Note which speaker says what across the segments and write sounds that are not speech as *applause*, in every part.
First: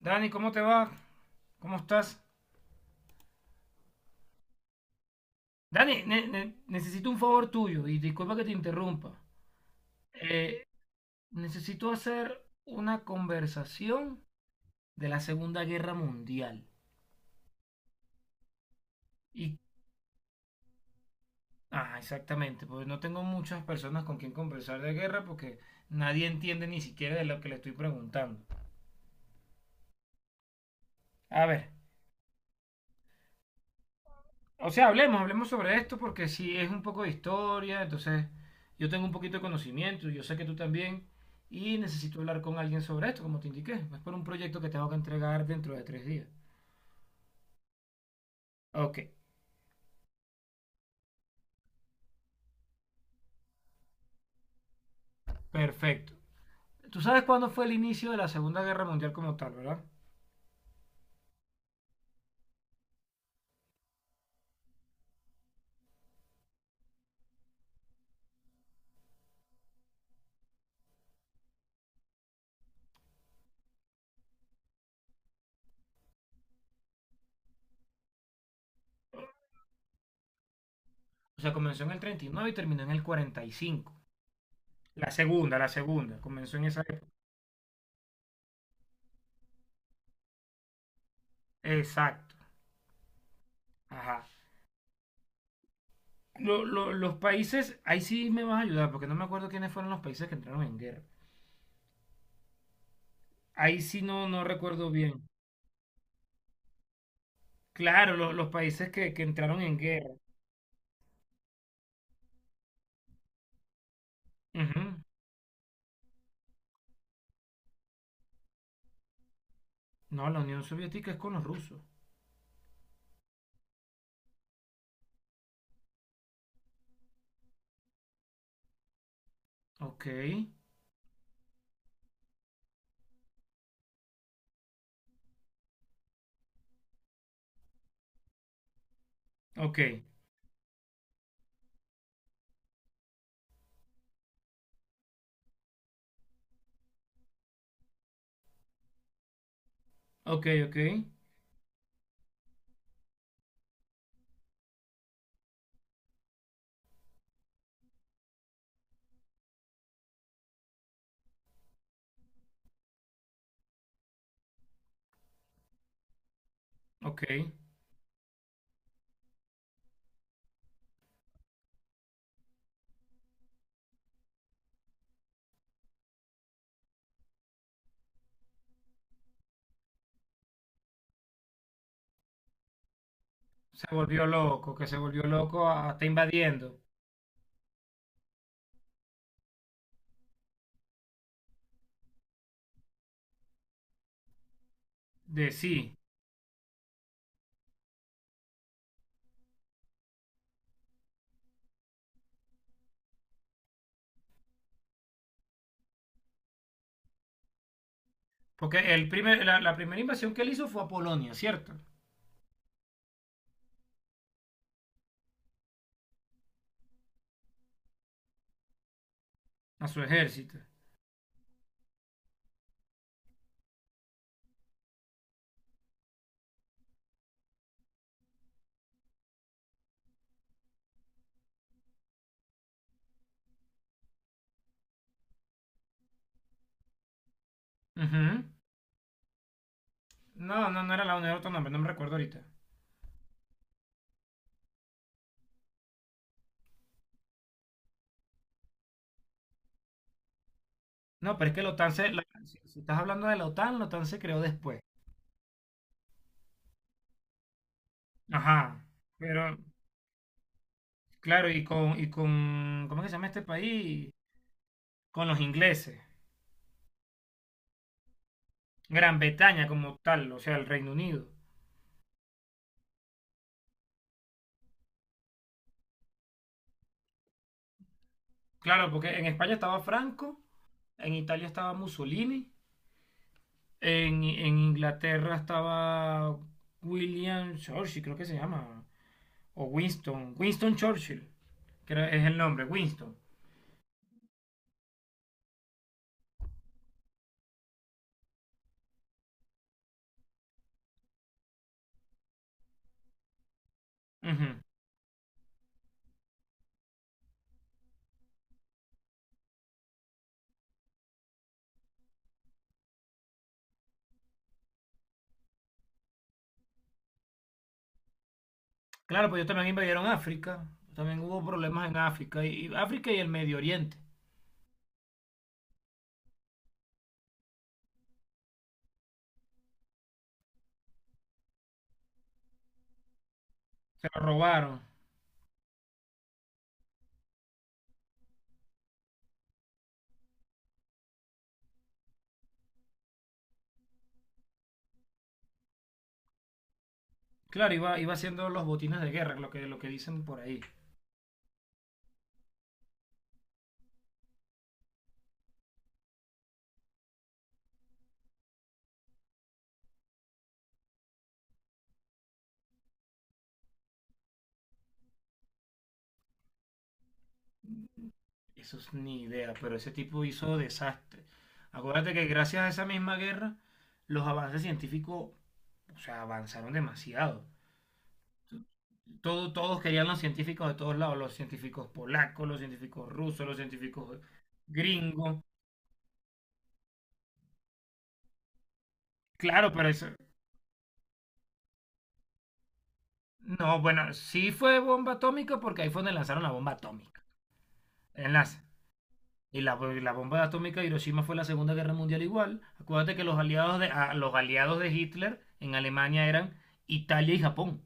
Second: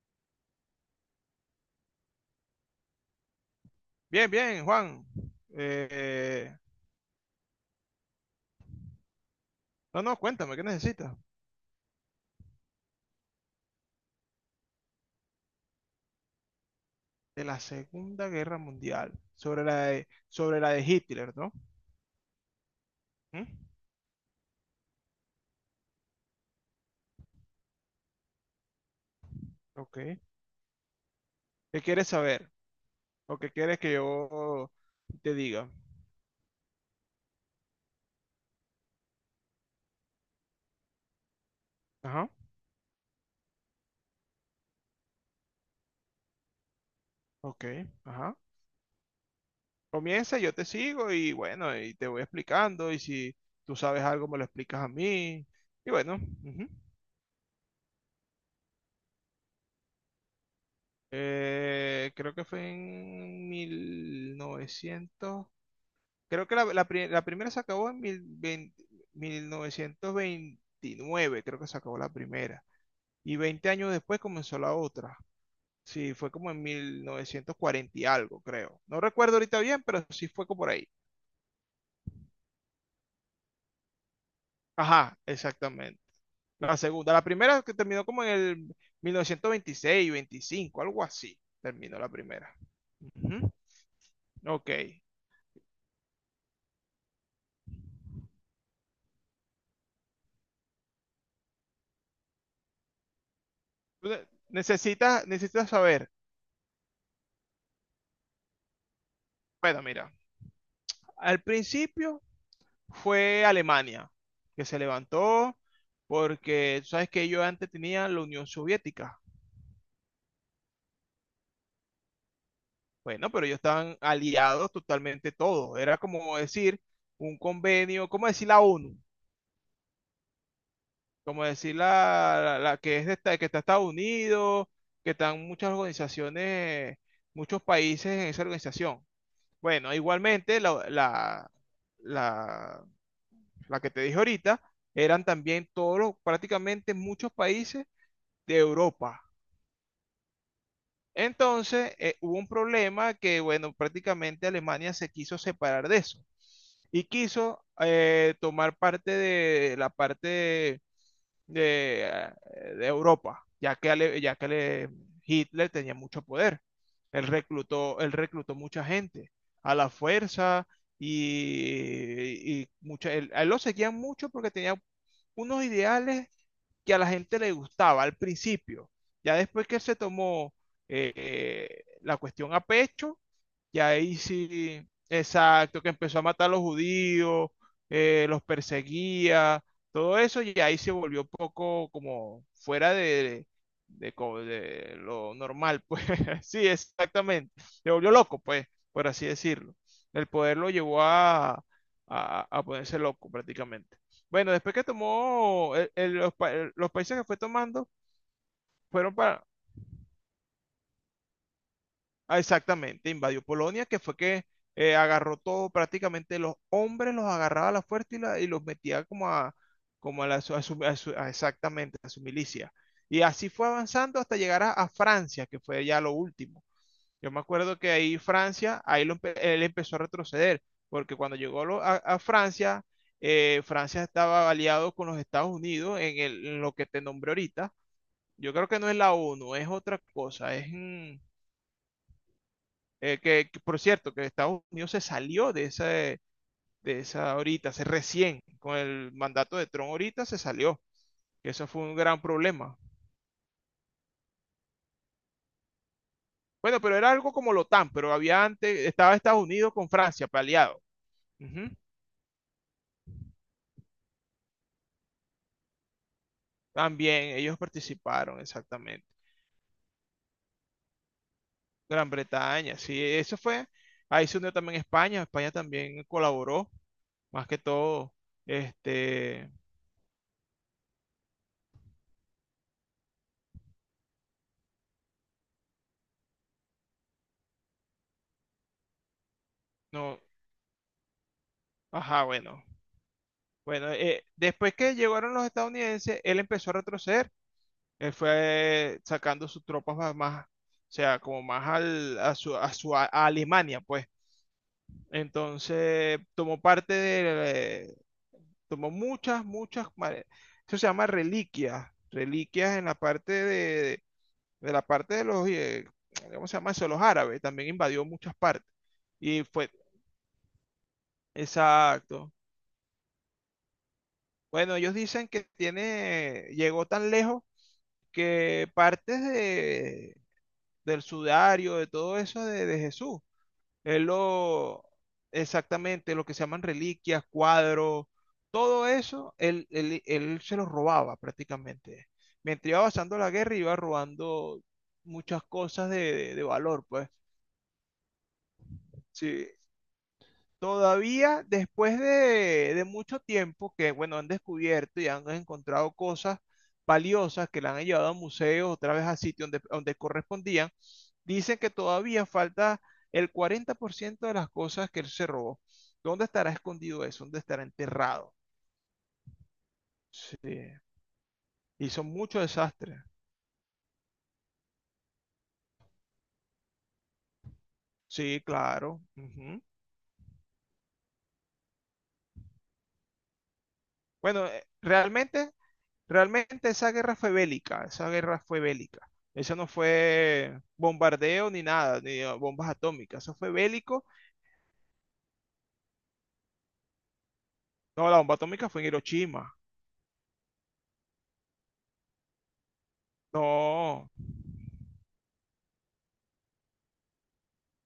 Speaker 1: Dani, ¿cómo te va? ¿Cómo estás?
Speaker 2: Bien, bien, Juan.
Speaker 1: Dani,
Speaker 2: Eh,
Speaker 1: necesito un favor tuyo y disculpa que te interrumpa.
Speaker 2: no, no, cuéntame, ¿qué
Speaker 1: Eh,
Speaker 2: necesitas?
Speaker 1: necesito hacer una conversación de la Segunda Guerra Mundial.
Speaker 2: De la Segunda Guerra Mundial,
Speaker 1: Y,
Speaker 2: sobre la de Hitler, ¿no?
Speaker 1: ah, exactamente, porque no tengo
Speaker 2: ¿Mm?
Speaker 1: muchas personas con quien conversar de guerra porque nadie entiende ni siquiera de lo que le estoy preguntando.
Speaker 2: Ok.
Speaker 1: A ver,
Speaker 2: ¿Qué quieres saber? ¿O qué quieres que
Speaker 1: o
Speaker 2: yo
Speaker 1: sea,
Speaker 2: te
Speaker 1: hablemos
Speaker 2: diga?
Speaker 1: sobre esto porque si es un poco de historia, entonces yo tengo un poquito de conocimiento, yo sé que tú también, y necesito
Speaker 2: Ajá,
Speaker 1: hablar con alguien sobre esto, como te indiqué. Es por un proyecto que tengo que entregar dentro de 3 días.
Speaker 2: ok, ajá.
Speaker 1: Ok,
Speaker 2: Comienza, yo te sigo y bueno, y te voy explicando. Y si tú sabes algo, me lo explicas a mí. Y
Speaker 1: perfecto.
Speaker 2: bueno, ujú.
Speaker 1: Tú sabes cuándo fue el inicio de la Segunda Guerra Mundial como tal, ¿verdad?
Speaker 2: Creo que fue en mil novecientos. Creo que la primera se acabó en 1929, creo que se acabó la primera. Y 20 años después comenzó la otra. Sí, fue como en 1940 y algo, creo. No recuerdo ahorita bien, pero sí fue como por ahí.
Speaker 1: O sea, comenzó en el 39 y terminó en el 45. La
Speaker 2: Ajá,
Speaker 1: segunda, la
Speaker 2: exactamente.
Speaker 1: segunda, comenzó en
Speaker 2: La
Speaker 1: esa época.
Speaker 2: segunda, la primera que terminó como en el 1926, 25, algo así. Terminó la
Speaker 1: Exacto.
Speaker 2: primera. Ujú,
Speaker 1: Ajá.
Speaker 2: ok.
Speaker 1: Los países, ahí sí me vas a ayudar, porque no me acuerdo quiénes fueron los países que entraron en guerra. Ahí sí
Speaker 2: Ne-
Speaker 1: no, no recuerdo bien.
Speaker 2: Necesitas, necesitas saber.
Speaker 1: Claro, los países que entraron en
Speaker 2: Bueno,
Speaker 1: guerra.
Speaker 2: mira, al principio fue Alemania, que se
Speaker 1: Ujú.
Speaker 2: levantó porque, tú sabes que ellos antes tenían la Unión Soviética.
Speaker 1: No, la Unión Soviética es con los rusos.
Speaker 2: Bueno, pero ellos estaban aliados totalmente todos. Era como decir un convenio, como decir la ONU,
Speaker 1: Ok,
Speaker 2: como decir la que es que está Estados Unidos, que están muchas organizaciones, muchos países en esa organización.
Speaker 1: ok,
Speaker 2: Bueno, igualmente la, la que te dije ahorita, eran también todos, prácticamente muchos países de Europa.
Speaker 1: ok, ok,
Speaker 2: Entonces, hubo un problema que, bueno, prácticamente Alemania se quiso separar de eso y quiso tomar parte de la parte de, de Europa, Hitler tenía mucho poder.
Speaker 1: ok.
Speaker 2: Él reclutó mucha gente a la fuerza a él lo seguían mucho porque tenía unos ideales que a la gente le gustaba al principio. Ya después que se tomó la cuestión a pecho,
Speaker 1: Se
Speaker 2: ya ahí
Speaker 1: volvió loco,
Speaker 2: sí,
Speaker 1: que se volvió loco,
Speaker 2: exacto, que
Speaker 1: está
Speaker 2: empezó a matar a los
Speaker 1: invadiendo.
Speaker 2: judíos, los perseguía, todo eso, y ahí se volvió un poco como fuera de lo
Speaker 1: De
Speaker 2: normal,
Speaker 1: sí.
Speaker 2: pues *laughs* sí, exactamente, se volvió loco, pues, por así decirlo. El poder lo llevó a ponerse loco prácticamente. Bueno, después que tomó los países que fue tomando,
Speaker 1: Porque
Speaker 2: fueron para,
Speaker 1: la primera invasión que él hizo fue a Polonia, ¿cierto?
Speaker 2: exactamente, invadió Polonia, que fue que agarró todo, prácticamente los hombres los agarraba a la fuerza y los metía como a,
Speaker 1: A su
Speaker 2: como a, la, su-
Speaker 1: ejército.
Speaker 2: a su- a su- a exactamente, a su milicia. Y así fue avanzando hasta llegar a Francia, que fue ya lo último. Yo me acuerdo que ahí Francia, él empezó a retroceder, porque cuando llegó a Francia, Francia estaba aliado con los Estados Unidos en lo que te nombré ahorita.
Speaker 1: Ujú.
Speaker 2: Yo creo que no es la ONU, es otra cosa.
Speaker 1: No,
Speaker 2: Es
Speaker 1: no, no era la Unión Autónoma, no me recuerdo ahorita.
Speaker 2: que, por cierto, que Estados Unidos se salió de esa ahorita, se recién, con el mandato de Trump ahorita se salió.
Speaker 1: No, pero es que
Speaker 2: Eso
Speaker 1: la
Speaker 2: fue
Speaker 1: OTAN
Speaker 2: un
Speaker 1: se,
Speaker 2: gran
Speaker 1: si
Speaker 2: problema.
Speaker 1: si estás hablando de la OTAN se creó después.
Speaker 2: Bueno, pero era algo como la OTAN, pero había antes,
Speaker 1: Ajá.
Speaker 2: estaba Estados
Speaker 1: Pero
Speaker 2: Unidos con Francia, aliado.
Speaker 1: claro,
Speaker 2: Ujú.
Speaker 1: y con, ¿cómo es que se llama este país? Con los ingleses.
Speaker 2: También ellos participaron, exactamente.
Speaker 1: Gran Bretaña como tal, o sea, el Reino Unido.
Speaker 2: Gran Bretaña, sí, eso fue. Ahí se unió también España. España también colaboró, más que todo,
Speaker 1: Claro, porque en
Speaker 2: este,
Speaker 1: España estaba Franco, en Italia estaba Mussolini, en Inglaterra estaba William Churchill, creo que se llama, o
Speaker 2: no,
Speaker 1: Winston Churchill,
Speaker 2: ajá,
Speaker 1: es el
Speaker 2: bueno.
Speaker 1: nombre, Winston.
Speaker 2: Bueno, después que llegaron los estadounidenses, él empezó a retroceder. Él fue sacando sus tropas más, más, o sea, como más al, a su, a su- a Alemania, pues.
Speaker 1: Ujú.
Speaker 2: Entonces, tomó muchas, muchas, eso se llama reliquias, reliquias en la parte de la parte de los, ¿cómo se llama eso? Los árabes, también invadió muchas partes.
Speaker 1: Claro, pues
Speaker 2: Y
Speaker 1: ellos también
Speaker 2: fue,
Speaker 1: invadieron África, también hubo problemas en
Speaker 2: exacto.
Speaker 1: África, y África y el Medio Oriente.
Speaker 2: Bueno, ellos dicen que llegó tan lejos que del sudario, de todo eso de Jesús. Él
Speaker 1: Se lo robaron.
Speaker 2: lo, Exactamente, lo que se llaman reliquias, cuadros, todo eso, él se los robaba prácticamente. Mientras iba avanzando la guerra, iba robando muchas cosas de valor, pues.
Speaker 1: Claro, iba haciendo los botines de guerra,
Speaker 2: Sí,
Speaker 1: lo que dicen por ahí.
Speaker 2: todavía después de mucho tiempo que, bueno, han descubierto y han encontrado cosas valiosas que la han llevado a museos, otra vez a sitios donde correspondían, dicen que todavía falta el 40% de las cosas que él se robó. ¿Dónde estará escondido eso? ¿Dónde estará enterrado?
Speaker 1: Eso es ni idea, pero ese tipo hizo
Speaker 2: Sí.
Speaker 1: desastre.
Speaker 2: Hizo
Speaker 1: Acuérdate que
Speaker 2: mucho
Speaker 1: gracias a esa
Speaker 2: desastre.
Speaker 1: misma guerra, los avances científicos, o sea, avanzaron demasiado.
Speaker 2: Sí, claro,
Speaker 1: Todo,
Speaker 2: ujú.
Speaker 1: todos querían los científicos de todos lados, los científicos polacos, los científicos rusos, los científicos
Speaker 2: Bueno,
Speaker 1: gringos.
Speaker 2: realmente esa guerra fue bélica, esa guerra fue bélica. Eso no
Speaker 1: Claro, pero eso...
Speaker 2: fue bombardeo ni nada, ni bombas atómicas, eso fue
Speaker 1: No,
Speaker 2: bélico.
Speaker 1: bueno, sí fue bomba atómica porque ahí fue donde lanzaron la bomba atómica.
Speaker 2: No, la bomba
Speaker 1: Enlace.
Speaker 2: atómica fue en Hiroshima.
Speaker 1: Y la bomba atómica de Hiroshima fue la Segunda Guerra Mundial igual. Acuérdate que los aliados
Speaker 2: No,
Speaker 1: de Hitler en Alemania eran Italia y Japón.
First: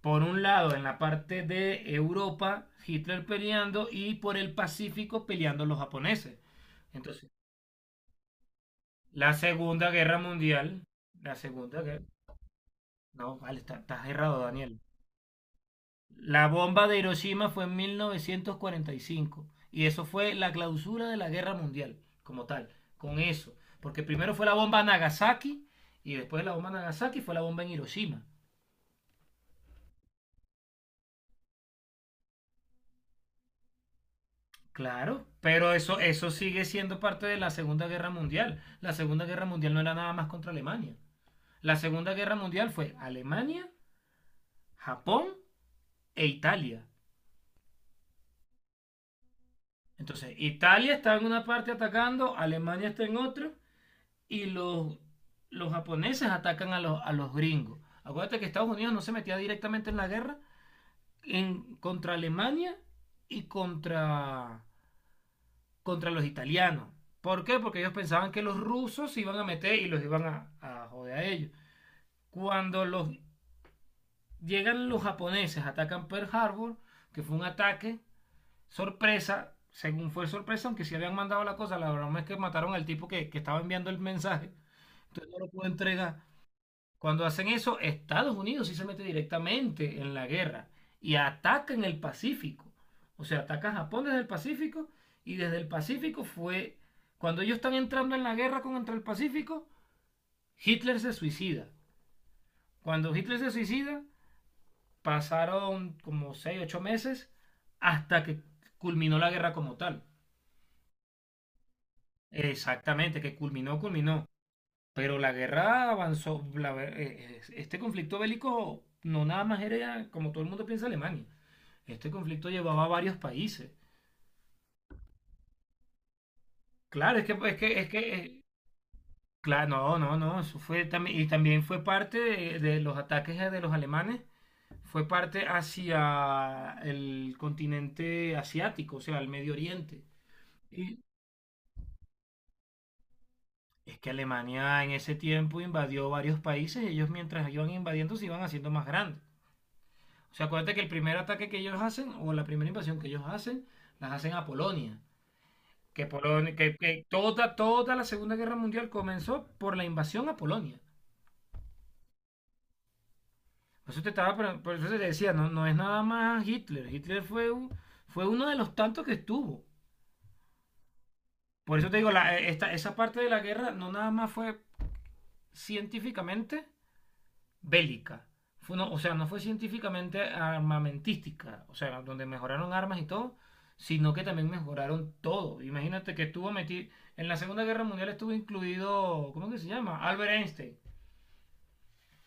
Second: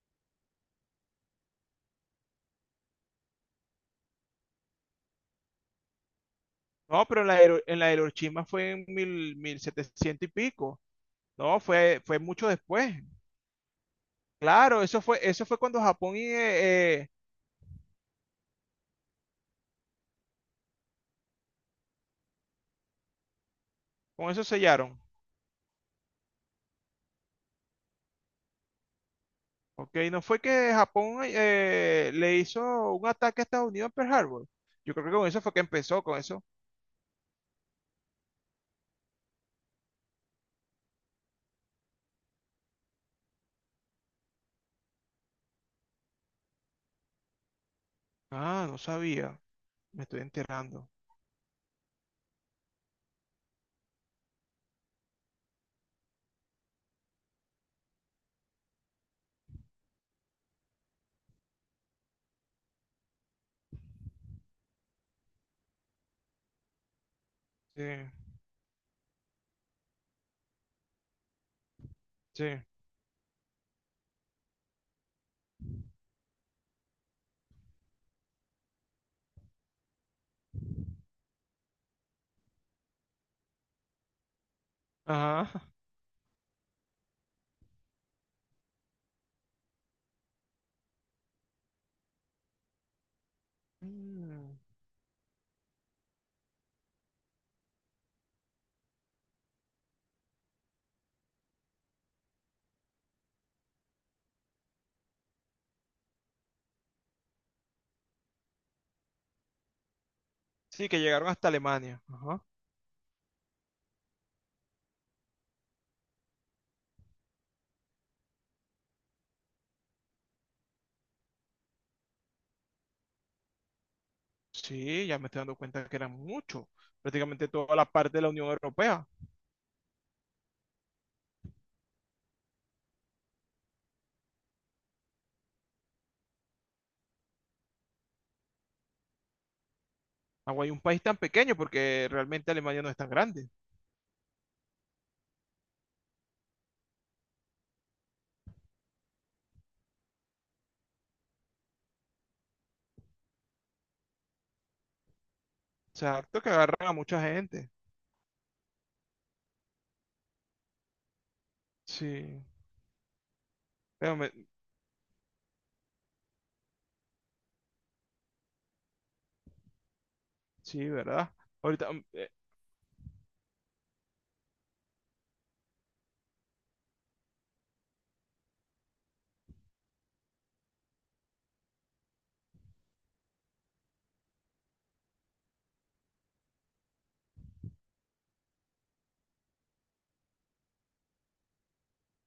Speaker 1: Por un lado, en la parte de Europa, Hitler peleando y por el Pacífico peleando los japoneses.
Speaker 2: no, pero en
Speaker 1: Entonces,
Speaker 2: la, Hiro- en la Hiroshima fue en
Speaker 1: la
Speaker 2: mil
Speaker 1: Segunda Guerra
Speaker 2: setecientos y pico.
Speaker 1: Mundial, la
Speaker 2: No,
Speaker 1: Segunda
Speaker 2: fue,
Speaker 1: Guerra...
Speaker 2: fue mucho después.
Speaker 1: No, vale, estás errado, Daniel.
Speaker 2: Claro, eso fue cuando Japón
Speaker 1: La bomba de Hiroshima fue en 1945 y cinco y eso fue la clausura de la guerra mundial como tal, con eso. Porque
Speaker 2: con
Speaker 1: primero
Speaker 2: eso
Speaker 1: fue la bomba
Speaker 2: sellaron.
Speaker 1: Nagasaki y después de la bomba Nagasaki fue la bomba en Hiroshima.
Speaker 2: Ok, no fue que Japón le hizo un ataque a Estados Unidos en Pearl Harbor. Yo creo que
Speaker 1: Claro,
Speaker 2: con eso fue que
Speaker 1: pero eso,
Speaker 2: empezó, con
Speaker 1: eso
Speaker 2: eso.
Speaker 1: sigue siendo parte de la Segunda Guerra Mundial. La Segunda Guerra Mundial no era nada más contra Alemania. La Segunda Guerra Mundial fue Alemania, Japón e Italia.
Speaker 2: Ah, no sabía. Me estoy
Speaker 1: Entonces,
Speaker 2: enterando.
Speaker 1: Italia está en una parte atacando, Alemania está en otra, y los japoneses atacan a los gringos. Acuérdate que Estados Unidos no se metía directamente en la guerra, contra Alemania y contra los italianos. ¿Por qué? Porque
Speaker 2: Sí,
Speaker 1: ellos pensaban que los rusos se iban a meter y los iban a joder a ellos.
Speaker 2: sí.
Speaker 1: Cuando llegan los japoneses, atacan Pearl Harbor, que fue un ataque sorpresa, según fue sorpresa, aunque sí habían mandado la cosa, la broma es que mataron al tipo que estaba enviando el mensaje, entonces no lo
Speaker 2: Ajá.
Speaker 1: pudo entregar. Cuando hacen eso, Estados Unidos sí se mete directamente en la guerra y ataca en el Pacífico. O sea, ataca a Japón desde el
Speaker 2: Mm.
Speaker 1: Pacífico y desde el Pacífico fue... Cuando ellos están entrando en la guerra contra el Pacífico, Hitler se suicida. Cuando Hitler se suicida, pasaron como 6 8 meses hasta que culminó la guerra como tal.
Speaker 2: Sí, que llegaron hasta Alemania. Ajá.
Speaker 1: Exactamente, que culminó, culminó. Pero la guerra avanzó, este conflicto bélico no nada más era como todo el mundo piensa Alemania. Este conflicto llevaba a varios países.
Speaker 2: Sí, ya me estoy dando cuenta que eran muchos.
Speaker 1: Claro, es que,
Speaker 2: Prácticamente
Speaker 1: es
Speaker 2: toda
Speaker 1: que,
Speaker 2: la
Speaker 1: es que,
Speaker 2: parte de la
Speaker 1: eh,
Speaker 2: Unión Europea.
Speaker 1: claro, no, no, no, eso fue también, y también fue parte de los ataques de los alemanes, fue parte hacia el continente asiático, o sea, el Medio Oriente.
Speaker 2: Agua hay un
Speaker 1: Y
Speaker 2: país tan pequeño porque realmente Alemania no es tan grande.
Speaker 1: es que Alemania en ese tiempo invadió varios países, y ellos mientras iban invadiendo se iban haciendo más grandes. O sea, acuérdate que el primer ataque que ellos hacen, o la primera invasión que ellos hacen, las hacen a Polonia. Que,
Speaker 2: Exacto, que
Speaker 1: Polonia, que,
Speaker 2: agarran a
Speaker 1: que
Speaker 2: mucha
Speaker 1: toda,
Speaker 2: gente.
Speaker 1: toda la Segunda Guerra Mundial comenzó por la invasión a Polonia.
Speaker 2: Sí,
Speaker 1: Por eso te,
Speaker 2: pero
Speaker 1: estaba, por- por eso te decía, no, no es nada más Hitler. Hitler fue uno de los tantos que estuvo.
Speaker 2: sí, ¿verdad?
Speaker 1: Por eso
Speaker 2: Ahorita,
Speaker 1: te digo, esa parte de la guerra no nada más fue científicamente, bélica. Fue no- O sea, no fue científicamente armamentística, o sea, donde mejoraron armas y todo, sino que también mejoraron todo. Imagínate que estuvo metido, en la Segunda Guerra Mundial estuvo incluido, ¿cómo que se llama? Albert Einstein,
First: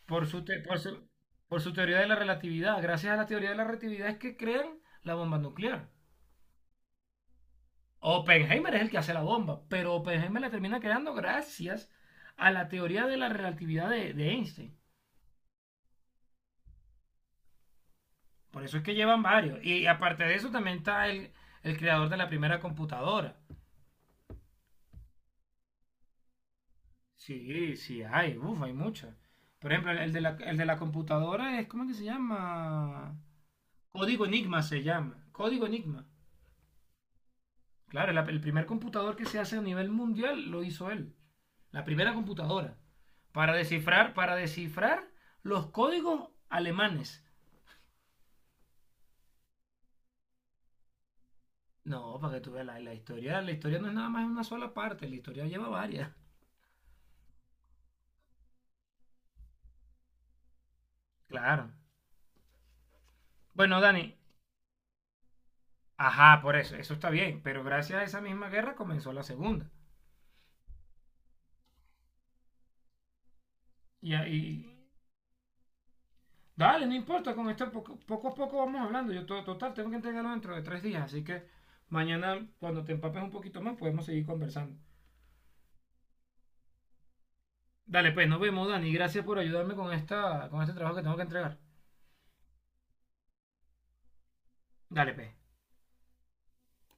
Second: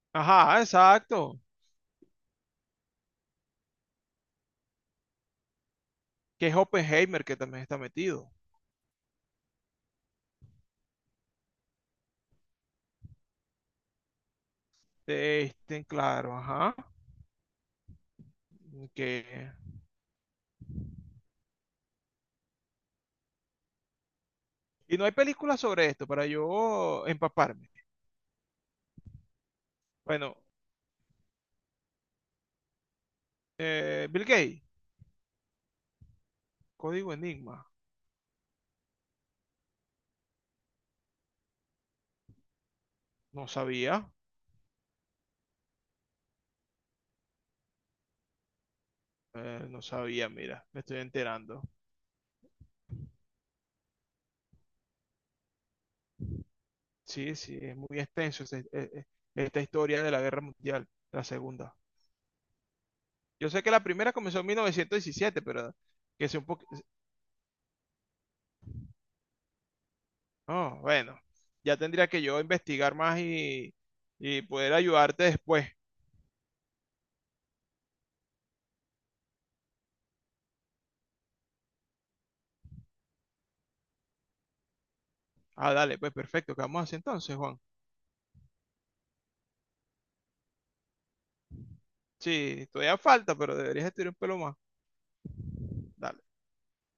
Speaker 1: por su, te-
Speaker 2: ajá, exacto.
Speaker 1: por su teoría de la relatividad. Gracias a la teoría de la relatividad es que crean la bomba nuclear.
Speaker 2: Que es Oppenheimer que también está metido.
Speaker 1: Oppenheimer es el que hace la bomba, pero Oppenheimer la termina creando gracias a la teoría de la relatividad de Einstein.
Speaker 2: Este, claro, ajá.
Speaker 1: Por eso es que llevan
Speaker 2: Que...
Speaker 1: varios. Y aparte de eso también está el creador de la primera computadora.
Speaker 2: Y no hay películas sobre esto para yo empaparme.
Speaker 1: Sí, sí, hay, uff, hay muchos. Por ejemplo, el de la,
Speaker 2: Bueno,
Speaker 1: el de la computadora es, ¿cómo que se llama?
Speaker 2: Bill
Speaker 1: Código
Speaker 2: Gates,
Speaker 1: Enigma se llama. Código Enigma.
Speaker 2: Código Enigma.
Speaker 1: Claro, el primer computador que se hace a nivel mundial lo hizo él. La primera computadora.
Speaker 2: No sabía,
Speaker 1: Para descifrar los códigos alemanes.
Speaker 2: no sabía, mira, me estoy enterando.
Speaker 1: No, para que tú veas la historia. La historia no es nada más una sola parte. La historia lleva varias.
Speaker 2: Sí, sí, es muy extenso esta historia de la Guerra Mundial, la
Speaker 1: Claro.
Speaker 2: segunda. Yo sé que
Speaker 1: Bueno,
Speaker 2: la primera
Speaker 1: Dani,
Speaker 2: comenzó en 1917, pero que sea
Speaker 1: ajá,
Speaker 2: un
Speaker 1: por
Speaker 2: poco...
Speaker 1: eso, eso está bien, pero gracias a esa misma guerra comenzó la segunda.
Speaker 2: Oh, bueno, ya tendría que yo investigar más y,
Speaker 1: Y
Speaker 2: y
Speaker 1: ahí,
Speaker 2: poder ayudarte después.
Speaker 1: dale, no importa, con esto poco, poco a poco vamos hablando. Total, tengo que entregarlo dentro de 3 días, así que mañana cuando te empapes un poquito más podemos seguir conversando.
Speaker 2: Ah, dale, pues perfecto, ¿qué vamos a hacer entonces, Juan?
Speaker 1: Dale, pues, nos vemos, Dani. Gracias por ayudarme con, con este trabajo que tengo que entregar.
Speaker 2: Sí, todavía falta, pero deberías estudiar un pelo más.
Speaker 1: Dale, pues.
Speaker 2: Dale.